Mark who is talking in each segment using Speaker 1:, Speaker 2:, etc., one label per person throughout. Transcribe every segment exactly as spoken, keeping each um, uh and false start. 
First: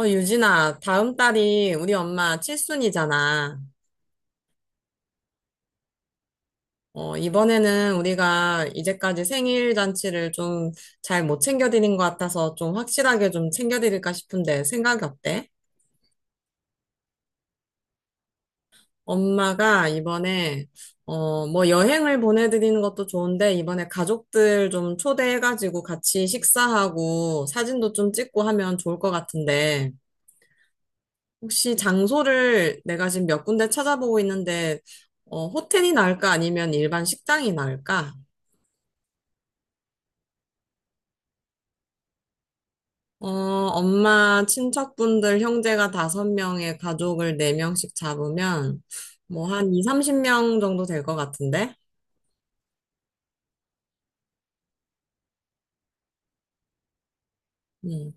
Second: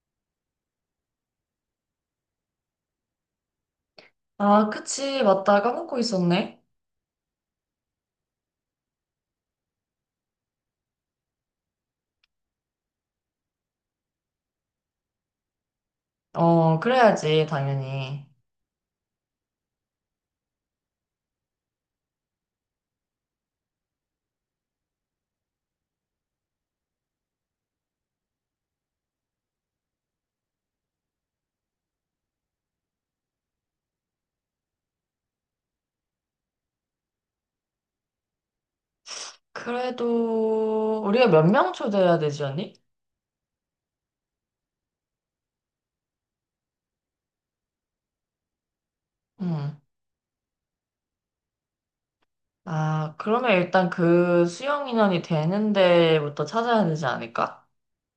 Speaker 1: 어, 유진아, 다음 달이 우리 엄마 칠순이잖아.
Speaker 2: 아, 그치. 맞다. 까먹고 있었네.
Speaker 1: 어, 이번에는 우리가 이제까지 생일 잔치를 좀 잘 못 챙겨드린 것 같아서 좀 확실하게 좀 챙겨드릴까 싶은데 생각이 어때?
Speaker 2: 어, 그래야지, 당연히.
Speaker 1: 엄마가 이번에, 어, 뭐 여행을 보내드리는 것도 좋은데 이번에 가족들 좀 초대해가지고 같이 식사하고 사진도 좀 찍고 하면 좋을 것 같은데. 혹시 장소를 내가 지금 몇 군데 찾아보고 있는데, 어, 호텔이 나을까? 아니면 일반 식당이 나을까?
Speaker 2: 그래도, 우리가 몇 명 초대해야 되지, 언니?
Speaker 1: 어, 엄마, 친척분들, 형제가 다섯 명의 가족을 네명씩 잡으면, 뭐, 한
Speaker 2: 응.
Speaker 1: 이, 삼십 명 정도 될 것 같은데?
Speaker 2: 아, 그러면 일단 그 수용 인원이 되는 데부터 찾아야 되지 않을까?
Speaker 1: 음.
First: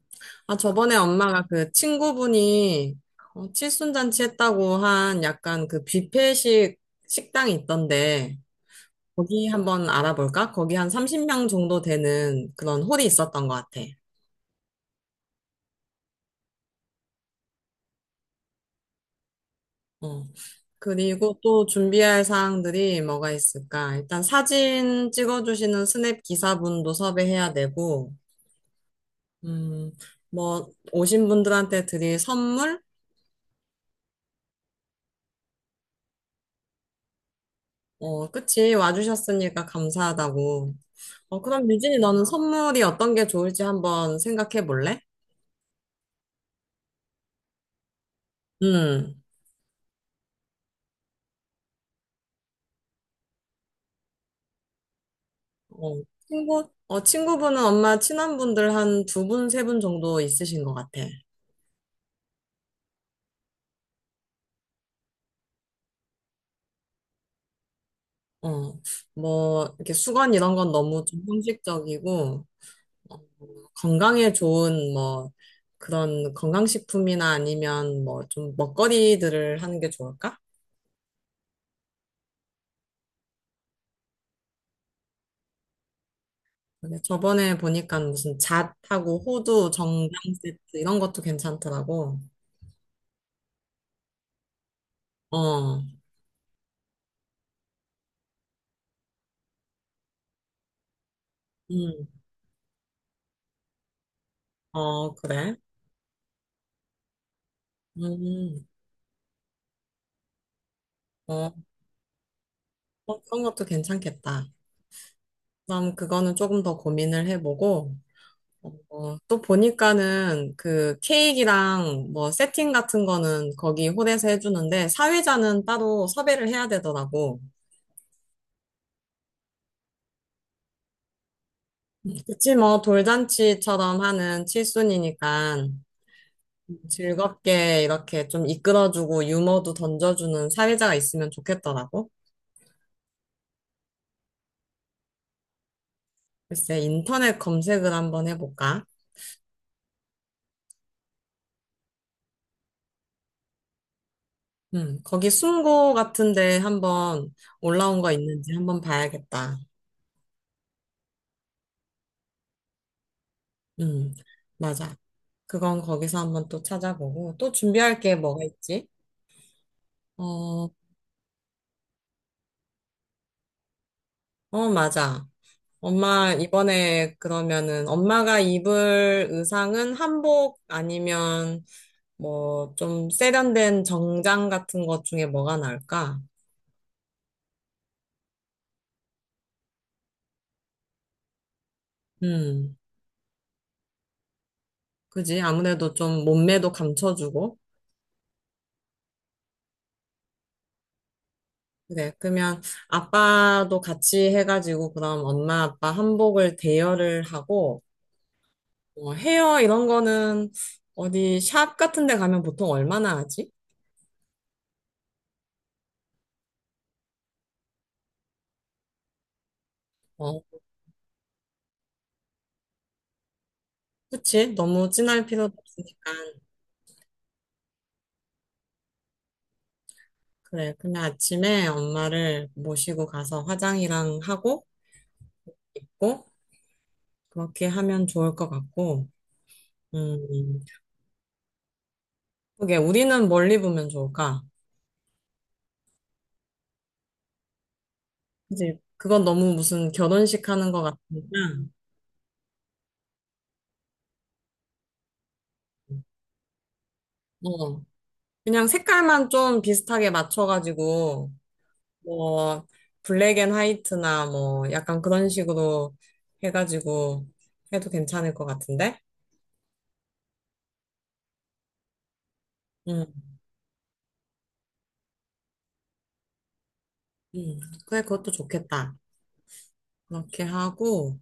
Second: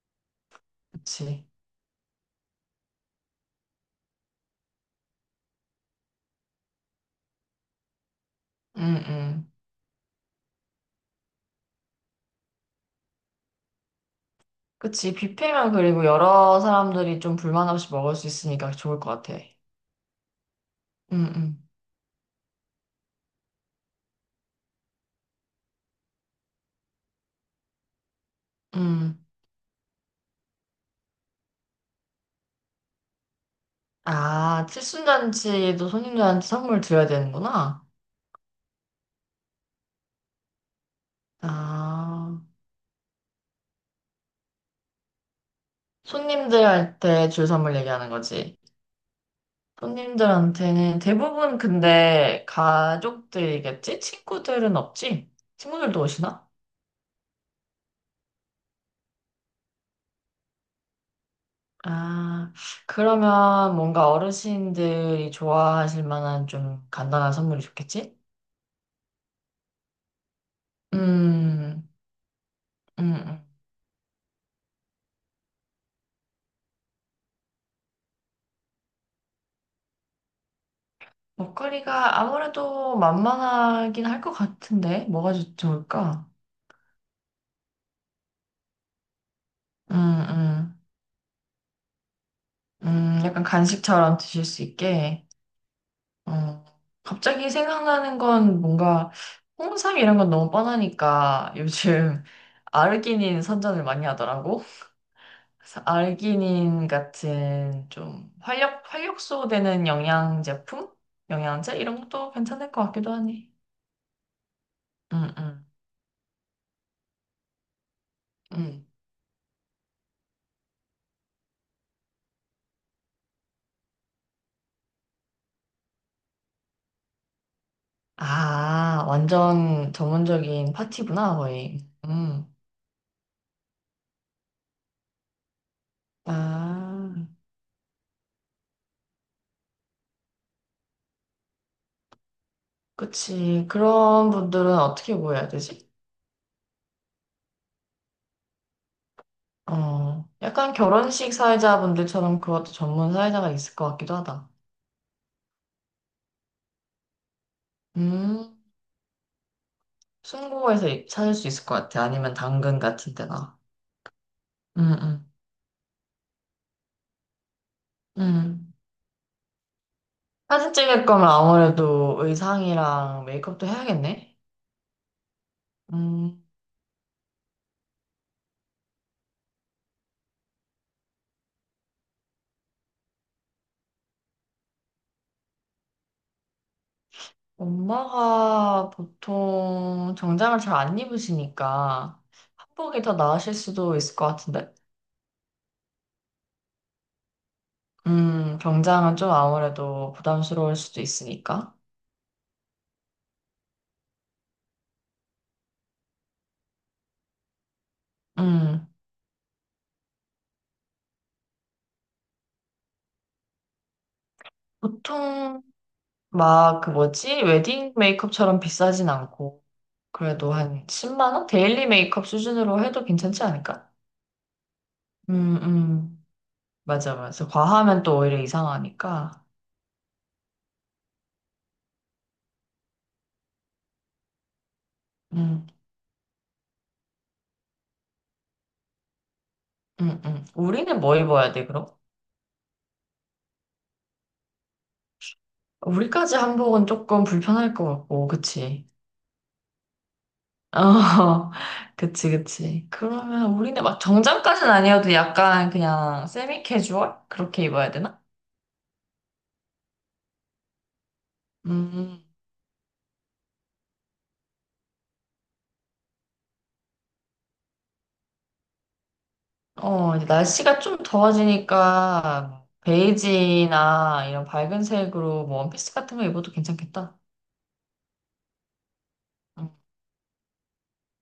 Speaker 1: 아, 저번에
Speaker 2: 그치.
Speaker 1: 엄마가 그 친구분이, 어, 칠순잔치 했다고 한 약간 그 뷔페식 식당이 있던데,
Speaker 2: 응,
Speaker 1: 거기
Speaker 2: 응.
Speaker 1: 한번 알아볼까? 거기 한 삼십 명 정도 되는 그런 홀이 있었던 것 같아.
Speaker 2: 그치. 뷔페면 그리고 여러 사람들이 좀 불만 없이 먹을 수 있으니까 좋을 것 같아.
Speaker 1: 어.
Speaker 2: 응,
Speaker 1: 그리고 또
Speaker 2: 응.
Speaker 1: 준비할 사항들이 뭐가 있을까? 일단 사진 찍어주시는 스냅 기사분도 섭외해야 되고,
Speaker 2: 응.
Speaker 1: 음, 뭐, 오신 분들한테 드릴 선물?
Speaker 2: 아, 칠순잔치도 손님들한테 선물 드려야 되는구나.
Speaker 1: 어, 그치. 와주셨으니까 감사하다고. 어, 그럼 유진이 너는
Speaker 2: 아.
Speaker 1: 선물이 어떤 게 좋을지 한번 생각해 볼래?
Speaker 2: 손님들한테 줄 선물 얘기하는 거지.
Speaker 1: 음,
Speaker 2: 손님들한테는 대부분 근데 가족들이겠지? 친구들은 없지?
Speaker 1: 어,
Speaker 2: 친구들도 오시나?
Speaker 1: 친구, 어, 친구분은 엄마 친한 분들 한 두 분, 세 분 정도 있으신 것 같아.
Speaker 2: 아, 그러면 뭔가 어르신들이 좋아하실 만한 좀 간단한 선물이 좋겠지?
Speaker 1: 어, 뭐, 이렇게 수건 이런 건 너무 좀
Speaker 2: 음,
Speaker 1: 형식적이고,
Speaker 2: 음,
Speaker 1: 어,
Speaker 2: 음.
Speaker 1: 건강에 좋은 뭐 그런 건강식품이나 아니면 뭐 좀 먹거리들을 하는 게 좋을까?
Speaker 2: 먹거리가 아무래도 만만하긴 할 것 같은데, 뭐가 좋- 좋을까?
Speaker 1: 근데 저번에 보니까 무슨 잣하고 호두,
Speaker 2: 음,
Speaker 1: 정장 세트
Speaker 2: 음,
Speaker 1: 이런 것도 괜찮더라고.
Speaker 2: 음, 약간 간식처럼 드실 수 있게.
Speaker 1: 어,
Speaker 2: 어, 갑자기 생각나는 건 뭔가 홍삼 이런 건 너무 뻔하니까
Speaker 1: 음,
Speaker 2: 요즘 아르기닌 선전을 많이 하더라고.
Speaker 1: 어, 그래.
Speaker 2: 그래서 아르기닌 같은 좀
Speaker 1: 음,
Speaker 2: 활력, 활력소 되는 영양 제품?
Speaker 1: 어,
Speaker 2: 영양제? 이런 것도 괜찮을 것 같기도
Speaker 1: 어, 그런
Speaker 2: 하네.
Speaker 1: 것도 괜찮겠다.
Speaker 2: 응, 응,
Speaker 1: 그럼 그거는 조금 더 고민을 해보고,
Speaker 2: 응.
Speaker 1: 어, 또 보니까는 그 케이크랑 뭐 세팅 같은 거는 거기 홀에서 해주는데 사회자는 따로 섭외를 해야 되더라고.
Speaker 2: 아, 완전 전문적인 파티구나, 거의. 음.
Speaker 1: 그치, 뭐 돌잔치처럼 하는 칠순이니까
Speaker 2: 아,
Speaker 1: 즐겁게 이렇게 좀 이끌어주고 유머도 던져주는 사회자가 있으면 좋겠더라고.
Speaker 2: 그치. 그런 분들은 어떻게 보여야 되지?
Speaker 1: 글쎄, 인터넷 검색을 한번 해볼까?
Speaker 2: 어, 약간 결혼식 사회자분들처럼 그것도 전문 사회자가 있을 것 같기도 하다.
Speaker 1: 음, 거기 숨고 같은데 한번 올라온 거 있는지
Speaker 2: 음,
Speaker 1: 한번 봐야겠다.
Speaker 2: 순고에서 이- 찾을 수 있을 것 같아. 아니면 당근 같은 데나.
Speaker 1: 음,
Speaker 2: 음,
Speaker 1: 맞아.
Speaker 2: 음,
Speaker 1: 그건 거기서 한번 또 찾아보고, 또 준비할 게 뭐가
Speaker 2: 음.
Speaker 1: 있지? 어,
Speaker 2: 사진 찍을 거면 아무래도 의상이랑 메이크업도 해야겠네.
Speaker 1: 어, 맞아. 엄마,
Speaker 2: 음,
Speaker 1: 이번에 그러면은 엄마가 입을 의상은 한복 아니면 뭐 좀 세련된 정장 같은 것 중에 뭐가 나을까?
Speaker 2: 엄마가 보통 정장을 잘 안 입으시니까
Speaker 1: 음,
Speaker 2: 한복이 더 나으실 수도 있을 것 같은데.
Speaker 1: 그지? 아무래도 좀 몸매도 감춰주고.
Speaker 2: 음, 정장은 좀 아무래도 부담스러울 수도 있으니까.
Speaker 1: 그래. 그러면 아빠도 같이 해가지고 그럼 엄마, 아빠 한복을 대여를 하고,
Speaker 2: 음.
Speaker 1: 어, 헤어 이런 거는 어디 샵 같은 데 가면 보통 얼마나 하지?
Speaker 2: 보통 막 그 뭐지? 웨딩 메이크업처럼 비싸진 않고
Speaker 1: 어,
Speaker 2: 그래도 한 10만 원? 데일리 메이크업 수준으로 해도 괜찮지 않을까?
Speaker 1: 그치? 너무 진할 필요도
Speaker 2: 음,
Speaker 1: 없으니까.
Speaker 2: 음. 맞아, 맞아. 과하면 또 오히려 이상하니까.
Speaker 1: 그래, 그데 아침에 엄마를 모시고 가서 화장이랑 하고
Speaker 2: 음,
Speaker 1: 입고 그렇게 하면 좋을 것 같고.
Speaker 2: 음, 음.
Speaker 1: 음,
Speaker 2: 우리는 뭐 입어야 돼, 그럼?
Speaker 1: 그게 우리는 뭘 입으면 좋을까?
Speaker 2: 우리까지 한복은 조금 불편할 것 같고,
Speaker 1: 그치?
Speaker 2: 그치?
Speaker 1: 그건 너무 무슨 결혼식 하는
Speaker 2: 어,
Speaker 1: 것 같으니까.
Speaker 2: 그치, 그치. 그러면 우리는 막 정장까지는 아니어도 약간 그냥 세미 캐주얼? 그렇게
Speaker 1: 어,
Speaker 2: 입어야 되나?
Speaker 1: 그냥 색깔만 좀 비슷하게 맞춰가지고
Speaker 2: 음.
Speaker 1: 뭐 블랙 앤 화이트나 뭐 약간 그런 식으로 해가지고 해도 괜찮을 것 같은데?
Speaker 2: 어, 이제 날씨가 좀 더워지니까
Speaker 1: 응,
Speaker 2: 베이지나 이런 밝은 색으로 뭐 원피스 같은 거 입어도 괜찮겠다.
Speaker 1: 응. 그래, 그것도 좋겠다.
Speaker 2: 음,
Speaker 1: 그렇게 하고,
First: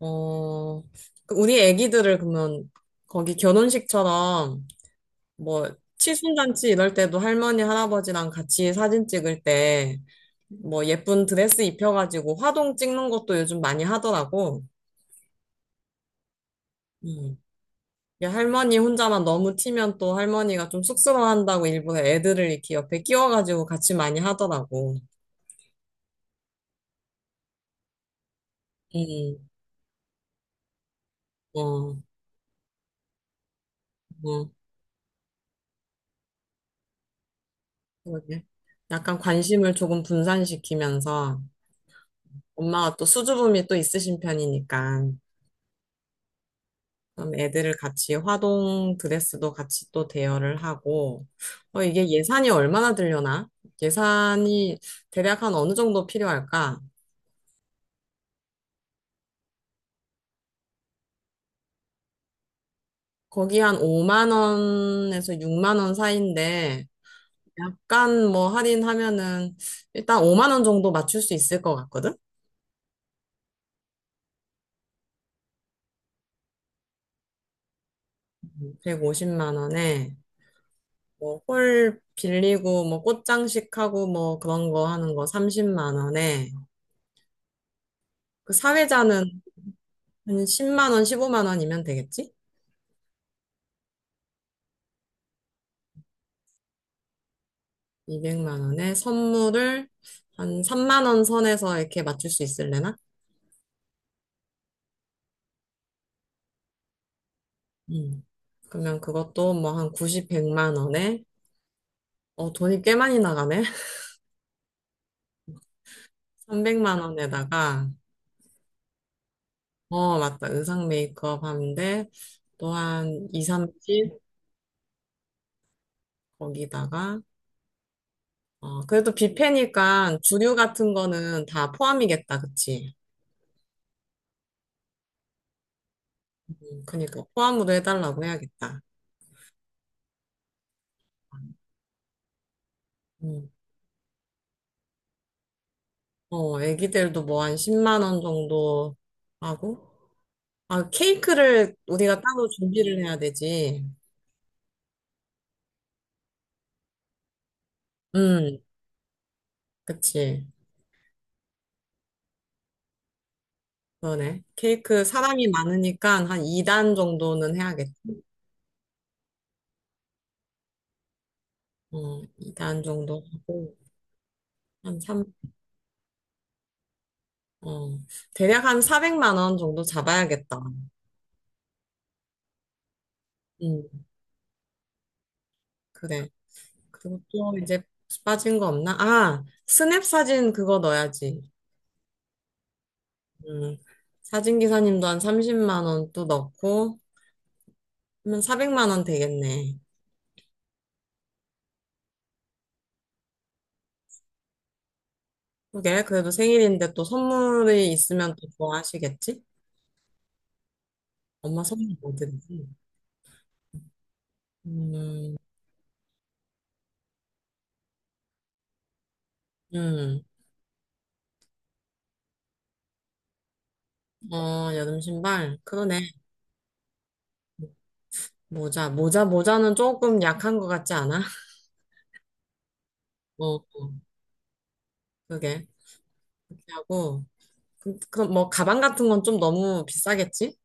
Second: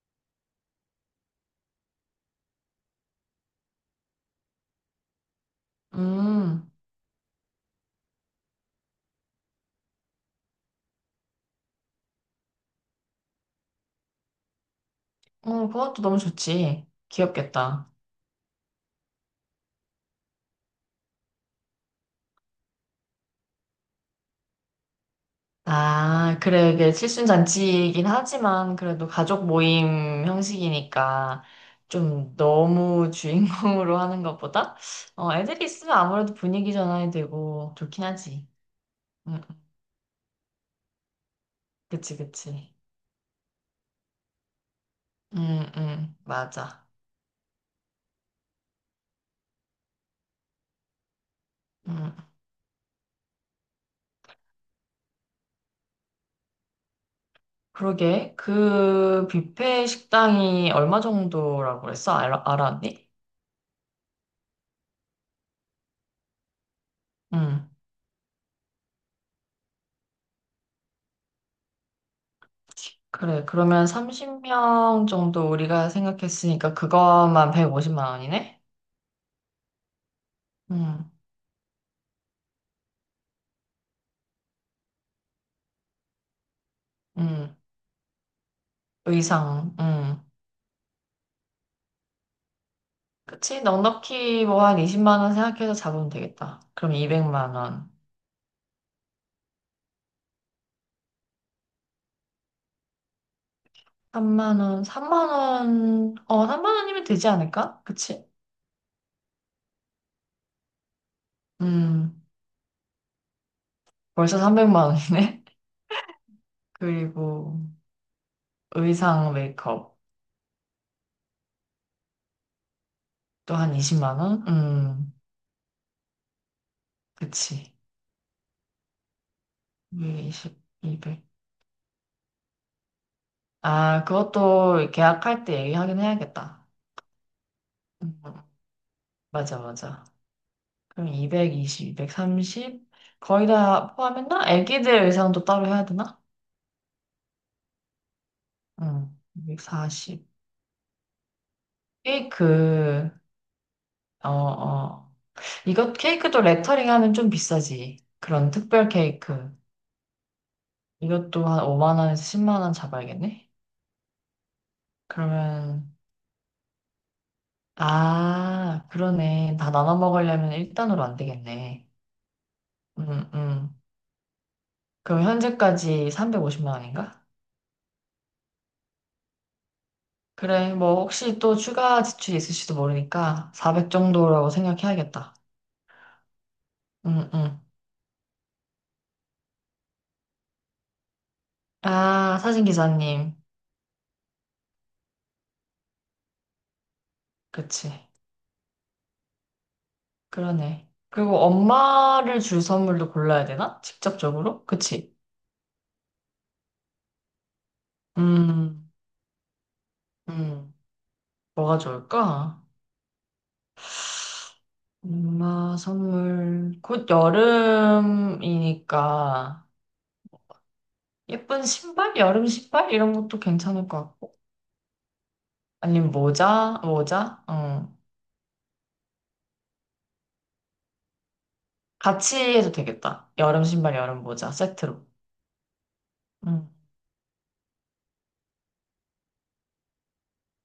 Speaker 1: 어, 그 우리 애기들을 그러면 거기 결혼식처럼 뭐 칠순잔치
Speaker 2: 음.
Speaker 1: 이럴 때도 할머니, 할아버지랑 같이 사진 찍을 때 뭐 예쁜 드레스 입혀가지고 화동 찍는 것도 요즘 많이 하더라고.
Speaker 2: 어, 그것도 너무 좋지.
Speaker 1: 음.
Speaker 2: 귀엽겠다.
Speaker 1: 야, 할머니 혼자만 너무 튀면 또 할머니가 좀 쑥스러워한다고 일부러 애들을 이렇게 옆에 끼워가지고 같이 많이 하더라고.
Speaker 2: 아, 그래, 이게 칠순잔치이긴 하지만 그래도
Speaker 1: 음,
Speaker 2: 가족 모임 형식이니까
Speaker 1: 어,
Speaker 2: 좀 너무 주인공으로 하는
Speaker 1: 어,
Speaker 2: 것보다 어, 애들이 있으면 아무래도 분위기 전환이 되고 좋긴
Speaker 1: 그러게.
Speaker 2: 하지.
Speaker 1: 약간
Speaker 2: 음, 음.
Speaker 1: 관심을 조금 분산시키면서
Speaker 2: 그치, 그치.
Speaker 1: 엄마가 또 수줍음이 또 있으신 편이니까
Speaker 2: 음, 음, 맞아.
Speaker 1: 그럼 애들을 같이 화동 드레스도 같이 또 대여를 하고 어, 이게
Speaker 2: 음.
Speaker 1: 예산이 얼마나 들려나? 예산이 대략 한 어느 정도 필요할까?
Speaker 2: 그러게. 그 뷔페 식당이 얼마 정도라고 그랬어? 알아, 알았니?
Speaker 1: 거기 한 오만 원에서 육만 원 사이인데
Speaker 2: 응.
Speaker 1: 약간 뭐 할인하면은 일단 오만 원 정도 맞출 수 있을 것 같거든?
Speaker 2: 그래. 그러면 서른 명 정도 우리가 생각했으니까 그것만 백오십만 원이네?
Speaker 1: 백오십만 원에
Speaker 2: 응.
Speaker 1: 뭐 홀 빌리고 뭐 꽃장식하고 뭐 그런 거 하는 거 삼십만 원에
Speaker 2: 응.
Speaker 1: 그 사회자는
Speaker 2: 의상. 응.
Speaker 1: 한 십만 원, 십오만 원이면 되겠지?
Speaker 2: 그치? 넉넉히 뭐 한 이십만 원 생각해서 잡으면 되겠다. 그럼 이백만 원.
Speaker 1: 이백만 원에 선물을 한 삼만 원 선에서 이렇게 맞출 수 있을래나?
Speaker 2: 삼만 원. 삼만 원. 어, 삼만 원이면 되지 않을까?
Speaker 1: 음.
Speaker 2: 그치?
Speaker 1: 그러면 그것도 뭐 한 구십, 백만 원에
Speaker 2: 음.
Speaker 1: 어 돈이 꽤 많이 나가네.
Speaker 2: 벌써 삼백만 원이네.
Speaker 1: 삼백만
Speaker 2: 그리고
Speaker 1: 원에다가
Speaker 2: 의상 메이크업.
Speaker 1: 어, 맞다. 의상 메이크업 하는데 또한 이,
Speaker 2: 또 한
Speaker 1: 삼십
Speaker 2: 이십만 원? 음,
Speaker 1: 거기다가
Speaker 2: 그치.
Speaker 1: 어, 그래도 뷔페니까 주류
Speaker 2: 이백이십,
Speaker 1: 같은
Speaker 2: 이백.
Speaker 1: 거는 다 포함이겠다. 그치?
Speaker 2: 아, 그것도 계약할 때 얘기하긴 해야겠다.
Speaker 1: 음, 그니까 포함으로 해달라고
Speaker 2: 음,
Speaker 1: 해야겠다.
Speaker 2: 맞아, 맞아. 그럼 이백이십, 이백삼십? 거의
Speaker 1: 음.
Speaker 2: 다 포함했나? 애기들 의상도 따로 해야 되나?
Speaker 1: 어, 애기들도 뭐 한 십만 원 정도
Speaker 2: 응,
Speaker 1: 하고
Speaker 2: 이백사십.
Speaker 1: 아, 케이크를 우리가
Speaker 2: 케이크,
Speaker 1: 따로 준비를 해야 되지.
Speaker 2: 어, 어. 이것, 케이크도 레터링 하면 좀 비싸지. 그런
Speaker 1: 음,
Speaker 2: 특별 케이크.
Speaker 1: 그치.
Speaker 2: 이것도 한 오만 원에서 십만 원 잡아야겠네?
Speaker 1: 그러네. 케이크 사람이
Speaker 2: 그러면,
Speaker 1: 많으니까 한 이 단 정도는 해야겠다.
Speaker 2: 아, 그러네. 다 나눠 먹으려면 일 단으로 안 되겠네.
Speaker 1: 어, 이 단 정도
Speaker 2: 음,
Speaker 1: 하고
Speaker 2: 음.
Speaker 1: 한 삼,
Speaker 2: 그럼 현재까지 삼백오십만 원인가?
Speaker 1: 어, 대략 한 사백만 원 정도 잡아야겠다.
Speaker 2: 그래, 뭐 혹시 또 추가 지출이 있을지도 모르니까
Speaker 1: 음,
Speaker 2: 사백 정도라고 생각해야겠다.
Speaker 1: 그래. 그리고
Speaker 2: 음,
Speaker 1: 또
Speaker 2: 음.
Speaker 1: 이제 빠진 거 없나? 아, 스냅 사진 그거 넣어야지.
Speaker 2: 아, 사진 기사님.
Speaker 1: 음, 사진 기사님도 한 삼십만 원 또 넣고
Speaker 2: 그치.
Speaker 1: 하면 사백만 원 되겠네.
Speaker 2: 그러네. 그리고 엄마를 줄 선물도 골라야 되나? 직접적으로? 그치.
Speaker 1: 그게 그래도 생일인데 또 선물이 있으면 또
Speaker 2: 음,
Speaker 1: 좋아하시겠지?
Speaker 2: 음.
Speaker 1: 엄마
Speaker 2: 뭐가
Speaker 1: 선물 뭐
Speaker 2: 좋을까?
Speaker 1: 드리지? 음.
Speaker 2: 엄마 선물. 곧 여름이니까.
Speaker 1: 음.
Speaker 2: 예쁜 신발? 여름 신발? 이런 것도 괜찮을 것 같고.
Speaker 1: 어, 여름 신발. 그러네.
Speaker 2: 아니면 모자? 모자? 어.
Speaker 1: 모자, 모자, 모자는 조금 약한 것 같지 않아?
Speaker 2: 같이 해도 되겠다. 여름
Speaker 1: 어,
Speaker 2: 신발, 여름 모자 세트로.
Speaker 1: 그게. 그렇게
Speaker 2: 음.
Speaker 1: 하고. 그- 그럼 뭐 가방 같은 건 좀 너무 비싸겠지?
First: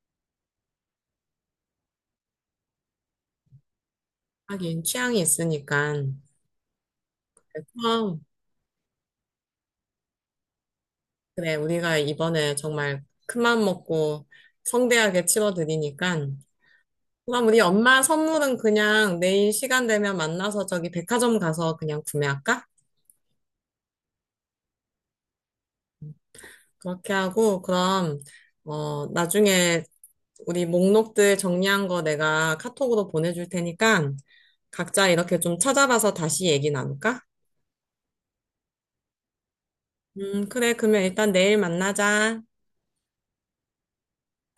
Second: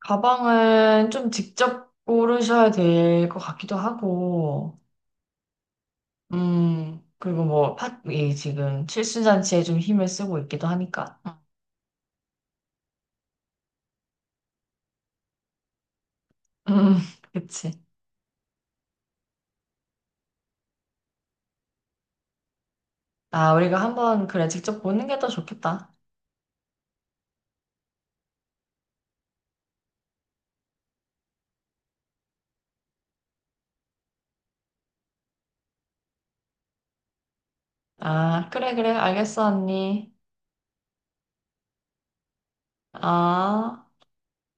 Speaker 2: 가방은 좀 직접 고르셔야 될 것 같기도 하고.
Speaker 1: 하긴 취향이 있으니까.
Speaker 2: 음. 그리고 뭐, 팟,
Speaker 1: 그럼
Speaker 2: 이 지금 칠순잔치에 좀 힘을 쓰고 있기도 하니까.
Speaker 1: 그래 우리가 이번에 정말 큰맘 먹고 성대하게 치러드리니까.
Speaker 2: 음.
Speaker 1: 그럼 우리
Speaker 2: 그치.
Speaker 1: 엄마 선물은 그냥 내일 시간 되면 만나서 저기 백화점 가서 그냥 구매할까?
Speaker 2: 아, 우리가 한번 그래 직접 보는 게 더 좋겠다.
Speaker 1: 그렇게 하고 그럼 어 나중에 우리 목록들 정리한 거 내가 카톡으로 보내줄 테니까 각자 이렇게 좀 찾아봐서 다시 얘기 나눌까?
Speaker 2: 아, 그래, 그래. 알겠어, 언니.
Speaker 1: 음, 그래. 그러면 일단 내일 만나자.
Speaker 2: 아.